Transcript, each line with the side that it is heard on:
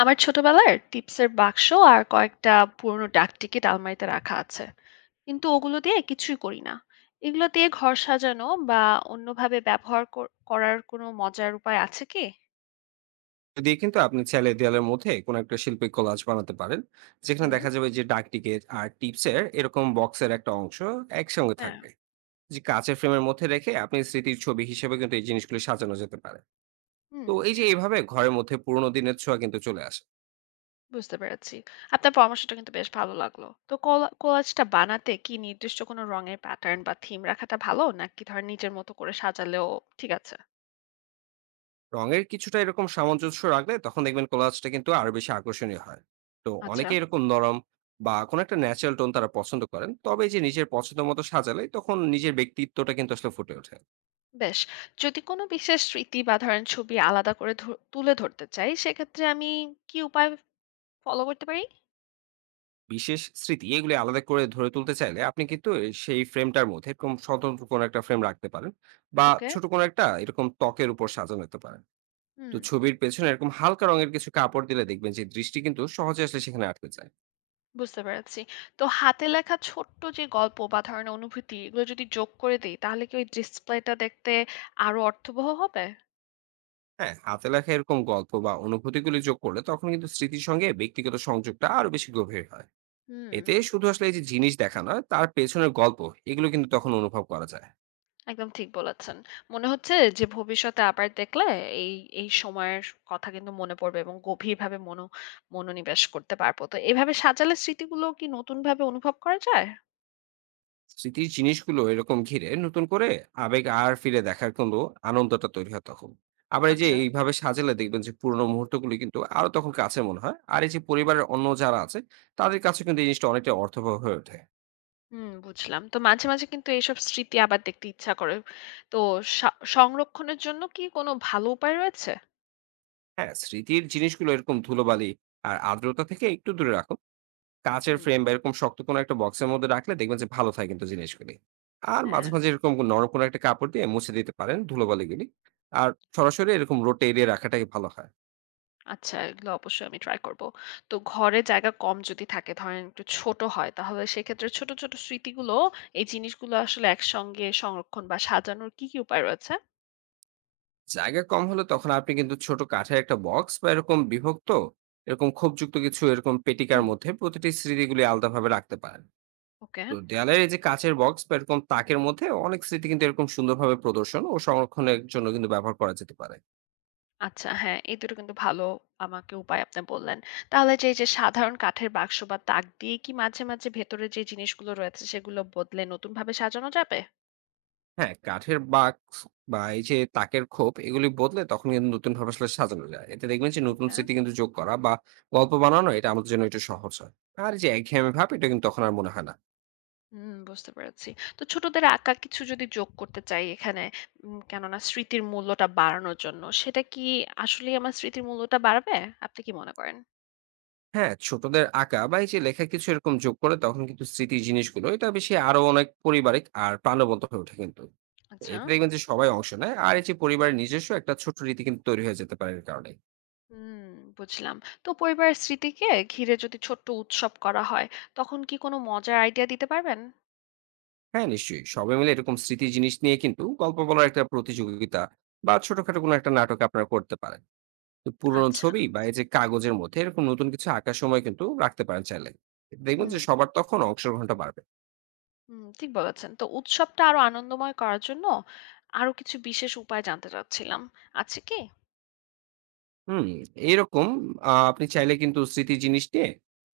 left: আমার ছোটবেলার টিপসের বাক্স আর কয়েকটা পুরনো ডাকটিকিট আলমারিতে রাখা আছে, কিন্তু ওগুলো দিয়ে কিছুই করি না। এগুলো দিয়ে ঘর সাজানো বা অন্যভাবে ব্যবহার করার কোনো মজার উপায় আছে কি?
right: দিয়ে কিন্তু আপনি চাইলে দেয়ালের মধ্যে কোনো একটা শিল্পী কোলাজ বানাতে পারেন যেখানে
left: হুম।
right: দেখা যাবে যে ডাক টিকিট আর টিপসের এরকম বক্সের একটা অংশ একসঙ্গে
left: হ্যাঁ।
right: থাকবে যে কাঁচের ফ্রেমের মধ্যে রেখে আপনি স্মৃতির ছবি হিসেবে কিন্তু এই জিনিসগুলো সাজানো যেতে পারে।
left: হুম।
right: তো এই যে এইভাবে ঘরের মধ্যে পুরোনো দিনের ছোঁয়া কিন্তু চলে আসে।
left: বুঝতে পেরেছি। আপনার পরামর্শটা কিন্তু বেশ ভালো লাগলো। তো কোলাজটা বানাতে কি নির্দিষ্ট কোনো রঙের প্যাটার্ন বা থিম রাখাটা ভালো, নাকি ধর নিজের মতো করে সাজালেও? ঠিক আছে।
right: রঙের কিছুটা এরকম সামঞ্জস্য রাখলে তখন দেখবেন কোলাজটা কিন্তু আরো বেশি আকর্ষণীয় হয়। তো
left: আচ্ছা।
right: অনেকে এরকম নরম বা কোনো একটা ন্যাচারাল টোন তারা পছন্দ করেন, তবে এই যে নিজের পছন্দ মতো সাজালে তখন নিজের ব্যক্তিত্বটা কিন্তু আসলে ফুটে ওঠে।
left: বেশ। যদি কোনো বিশেষ স্মৃতি বা ধরেন ছবি আলাদা করে তুলে ধরতে চাই, সেক্ষেত্রে আমি কি উপায় ফলো করতে পারি?
right: বিশেষ স্মৃতি এগুলি আলাদা করে ধরে তুলতে চাইলে আপনি কিন্তু সেই ফ্রেমটার মধ্যে এরকম স্বতন্ত্র কোনো একটা ফ্রেম রাখতে পারেন, বা
left: ওকে।
right: ছোট কোনো একটা এরকম ত্বকের উপর সাজানো যেতে পারেন।
left: হুম।
right: তো ছবির পেছনে এরকম হালকা রঙের কিছু কাপড় দিলে দেখবেন যে দৃষ্টি কিন্তু সহজে আসলে সেখানে আটকে যায়।
left: বুঝতে পেরেছি। তো হাতে লেখা ছোট্ট যে গল্প বা ধরেন অনুভূতি এগুলো যদি যোগ করে দিই, তাহলে কি ওই ডিসপ্লেটা দেখতে আরো অর্থবহ হবে?
right: হ্যাঁ, হাতে লেখা এরকম গল্প বা অনুভূতিগুলি যোগ করলে তখন কিন্তু স্মৃতির সঙ্গে ব্যক্তিগত সংযোগটা আরো বেশি গভীর হয়।
left: হুম।
right: এতে শুধু আসলে এই যে জিনিস দেখা নয়, তার পেছনের গল্প এগুলো কিন্তু তখন অনুভব করা যায়।
left: একদম ঠিক বলেছেন। মনে হচ্ছে যে ভবিষ্যতে আবার দেখলে এই এই সময়ের কথা কিন্তু মনে পড়বে এবং গভীরভাবে মনোনিবেশ করতে পারবো। তো এভাবে সাজালে স্মৃতিগুলো কি নতুন ভাবে অনুভব করা যায়?
right: স্মৃতির জিনিসগুলো এরকম ঘিরে নতুন করে আবেগ আর ফিরে দেখার কিন্তু আনন্দটা তৈরি হয় তখন। আবার এই যে
left: আচ্ছা।
right: এইভাবে সাজালে দেখবেন যে পুরোনো মুহূর্তগুলি কিন্তু আরো তখন কাছে মনে হয়, আর এই যে পরিবারের অন্য যারা আছে তাদের কাছে কিন্তু এই জিনিসটা অনেকটা অর্থবহ হয়ে ওঠে।
left: হুম, বুঝলাম। তো মাঝে, মাঝে কিন্তু এইসব স্মৃতি আবার দেখতে ইচ্ছা করে। তো সা সংরক্ষণের জন্য কি কোনো ভালো উপায় রয়েছে?
right: হ্যাঁ, স্মৃতির জিনিসগুলো এরকম ধুলোবালি আর আর্দ্রতা থেকে একটু দূরে রাখুন। কাঁচের
left: হুম।
right: ফ্রেম বা এরকম শক্ত কোনো একটা বক্সের মধ্যে রাখলে দেখবেন যে ভালো থাকে কিন্তু জিনিসগুলি। আর
left: হ্যাঁ,
right: মাঝে মাঝে এরকম নরম কোনো একটা কাপড় দিয়ে মুছে দিতে পারেন ধুলোবালিগুলি। আর সরাসরি এরকম রোটে এড়িয়ে রাখাটাই ভালো হয়।
left: আচ্ছা, এগুলো অবশ্যই আমি ট্রাই করব। তো ঘরে জায়গা কম যদি থাকে, ধরেন একটু ছোট হয়, তাহলে সেক্ষেত্রে ছোট, ছোট স্মৃতিগুলো, এই জিনিসগুলো আসলে একসঙ্গে সংরক্ষণ বা সাজানোর কি, কি উপায় রয়েছে?
right: জায়গা কম হলে তখন আপনি কিন্তু ছোট কাঠের একটা বক্স বা এরকম বিভক্ত এরকম ক্ষোভযুক্ত কিছু এরকম পেটিকার
left: হুম।
right: মধ্যে প্রতিটি স্মৃতিগুলি আলাদাভাবে রাখতে পারেন।
left: ওকে।
right: তো দেয়ালের এই যে কাচের বক্স বা এরকম তাকের মধ্যে অনেক স্মৃতি কিন্তু এরকম সুন্দরভাবে প্রদর্শন ও সংরক্ষণের জন্য কিন্তু ব্যবহার করা যেতে পারে।
left: আচ্ছা হ্যাঁ, এই দুটো কিন্তু ভালো আমাকে উপায় আপনি বললেন। তাহলে যে এই যে সাধারণ কাঠের বাক্স বা তাক দিয়ে কি মাঝে, মাঝে ভেতরে যে জিনিসগুলো রয়েছে সেগুলো বদলে নতুনভাবে সাজানো যাবে?
right: হ্যাঁ, কাঠের বাক্স বা এই যে তাকের খোপ এগুলি বদলে তখন কিন্তু নতুন ভাবে আসলে সাজানো যায়। এতে দেখবেন যে নতুন
left: ওকে।
right: স্মৃতি কিন্তু যোগ করা বা গল্প বানানো এটা আমাদের জন্য একটু সহজ হয়, আর এই যে একঘেয়েমি ভাব এটা কিন্তু তখন আর মনে হয় না।
left: হুম, বুঝতে পেরেছি। তো ছোটদের আঁকা কিছু যদি যোগ করতে চাই এখানে, কেননা স্মৃতির মূল্যটা বাড়ানোর জন্য, সেটা কি আসলেই আমার স্মৃতির মূল্যটা বাড়াবে? আপনি কি মনে করেন?
right: হ্যাঁ, ছোটদের আঁকা বা এই যে লেখা কিছু এরকম যোগ করে তখন কিন্তু স্মৃতির জিনিসগুলো এটা বেশি আরো অনেক পারিবারিক আর প্রাণবন্ত হয়ে ওঠে কিন্তু। তো
left: আচ্ছা।
right: এতে দেখবেন যে সবাই অংশ নেয়, আর এই যে পরিবারের নিজস্ব একটা ছোট্ট রীতি কিন্তু তৈরি হয়ে যেতে পারে এর কারণে।
left: হুম, বুঝলাম। তো পরিবারের স্মৃতিকে ঘিরে যদি ছোট্ট উৎসব করা হয়, তখন কি কোনো মজার আইডিয়া দিতে পারবেন?
right: হ্যাঁ, নিশ্চয়ই। সবাই মিলে এরকম স্মৃতির জিনিস নিয়ে কিন্তু গল্প বলার একটা প্রতিযোগিতা বা ছোটখাটো কোনো একটা নাটক আপনারা করতে পারেন। তো পুরোনো
left: আচ্ছা।
right: ছবি বা এই যে কাগজের মধ্যে এরকম নতুন কিছু আঁকার সময় কিন্তু রাখতে পারেন চাইলে। এতে দেখবেন যে
left: হুম।
right: সবার তখন অংশগ্রহণটা বাড়বে।
left: হুম, ঠিক বলেছেন। তো উৎসবটা আরো আনন্দময় করার জন্য আরো কিছু বিশেষ উপায় জানতে চাচ্ছিলাম। আছে কি?
right: হুম, এরকম আপনি চাইলে কিন্তু স্মৃতি জিনিস নিয়ে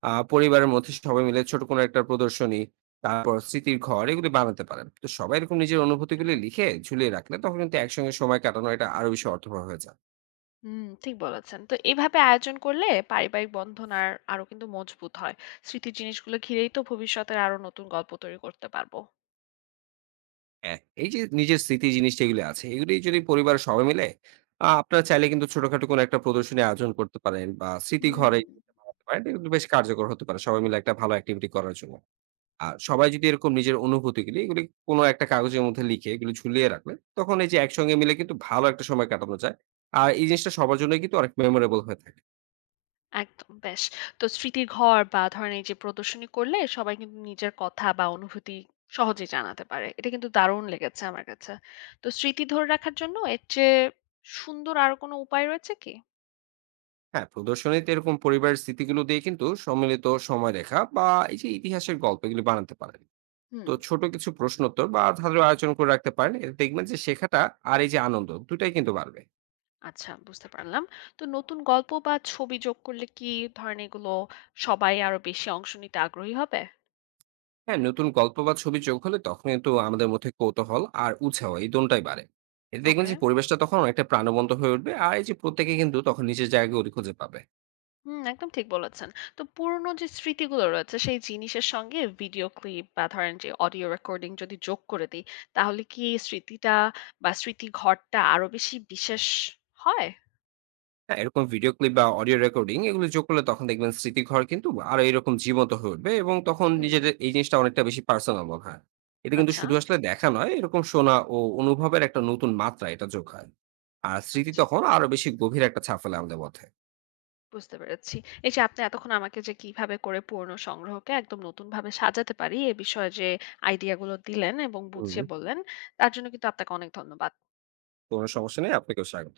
right: পরিবারের মধ্যে সবাই মিলে ছোট কোনো একটা প্রদর্শনী, তারপর স্মৃতির ঘর এগুলি বানাতে পারেন। তো সবাই এরকম নিজের
left: আচ্ছা।
right: অনুভূতিগুলি লিখে ঝুলিয়ে রাখলে তখন কিন্তু একসঙ্গে সময় কাটানো এটা আরো বেশি অর্থবহ হয়ে যায়।
left: হুম, ঠিক বলেছেন। তো এভাবে আয়োজন করলে পারিবারিক বন্ধন আর আরো কিন্তু মজবুত হয়। স্মৃতির জিনিসগুলো ঘিরেই তো ভবিষ্যতের আরো নতুন গল্প তৈরি করতে পারবো।
right: হ্যাঁ, এই যে নিজের স্মৃতি জিনিস যেগুলি আছে এগুলি যদি পরিবারের সবাই মিলে আপনারা চাইলে কিন্তু ছোটখাটো কোনো একটা প্রদর্শনী আয়োজন করতে পারেন বা স্মৃতি
left: হুম।
right: ঘরে বানাতে পারেন। এটা কিন্তু বেশ কার্যকর হতে পারে সবাই মিলে একটা ভালো অ্যাক্টিভিটি করার জন্য। সবাই যদি এরকম নিজের অনুভূতিগুলি এগুলি কোনো একটা কাগজের মধ্যে লিখে এগুলো ঝুলিয়ে রাখলে, তখন এই যে একসঙ্গে মিলে কিন্তু ভালো একটা সময় কাটানো যায়। আর এই জিনিসটা সবার জন্যই কিন্তু অনেক মেমোরেবল হয়ে থাকে।
left: একদম বেশ। তো স্মৃতির ঘর বা ধরেন এই যে প্রদর্শনী করলে সবাই কিন্তু নিজের কথা বা অনুভূতি সহজেই জানাতে পারে। এটা কিন্তু দারুণ লেগেছে আমার কাছে। তো স্মৃতি ধরে রাখার জন্য এর চেয়ে সুন্দর আর কোনো উপায় রয়েছে কি?
right: হ্যাঁ, প্রদর্শনীতে এরকম পরিবারের স্মৃতিগুলো দিয়ে কিন্তু সম্মিলিত সময় লেখা বা এই যে ইতিহাসের গল্প এগুলি বানাতে পারেন।
left: হুম।
right: তো ছোট কিছু প্রশ্নোত্তর বা ধাঁধা আয়োজন করে রাখতে পারেন। এতে দেখবেন যে শেখাটা আর এই যে আনন্দ দুটোই টাই কিন্তু বাড়বে।
left: আচ্ছা, বুঝতে পারলাম। তো নতুন গল্প বা ছবি যোগ করলে কি ধরেন এগুলো সবাই আরো বেশি অংশ নিতে আগ্রহী হবে?
right: হ্যাঁ, নতুন গল্প বা ছবি চোখ হলে তখন কিন্তু আমাদের মধ্যে কৌতূহল আর উৎসাহ এই দোনটাই বাড়ে। এতে দেখবেন
left: ওকে।
right: যে পরিবেশটা তখন অনেকটা প্রাণবন্ত হয়ে উঠবে, আর এই যে প্রত্যেকে কিন্তু তখন নিজের জায়গাগুলি খুঁজে পাবে।
left: হুম, একদম ঠিক বলেছেন। তো পুরনো যে স্মৃতিগুলো রয়েছে সেই জিনিসের সঙ্গে ভিডিও ক্লিপ বা ধরেন যে অডিও রেকর্ডিং যদি যোগ করে দিই, তাহলে কি স্মৃতিটা বা স্মৃতিঘরটা আরো বেশি বিশেষ হয়?
right: হ্যাঁ, এরকম ভিডিও ক্লিপ বা অডিও রেকর্ডিং এগুলো যোগ করলে তখন দেখবেন স্মৃতিঘর কিন্তু আরো এরকম জীবন্ত হয়ে উঠবে, এবং তখন
left: হুম,
right: নিজের এই জিনিসটা অনেকটা বেশি পার্সোনাল মনে হয়। এটা কিন্তু
left: আচ্ছা,
right: শুধু আসলে দেখা নয়, এরকম শোনা ও অনুভবের একটা নতুন মাত্রা এটা যোগ হয়। আর স্মৃতি
left: আচ্ছা।
right: তখন আরো বেশি গভীর একটা ছাপ ফেলে আমাদের মধ্যে।
left: বুঝতে পেরেছি। এই যে আপনি এতক্ষণ আমাকে যে কিভাবে করে পুরনো সংগ্রহকে একদম নতুনভাবে সাজাতে পারি, এ বিষয়ে যে আইডিয়া গুলো দিলেন এবং
right: হুম।
left: বুঝিয়ে বললেন, তার জন্য কিন্তু আপনাকে অনেক ধন্যবাদ।
right: কোনো সমস্যা নেই, আপনাকেও স্বাগত।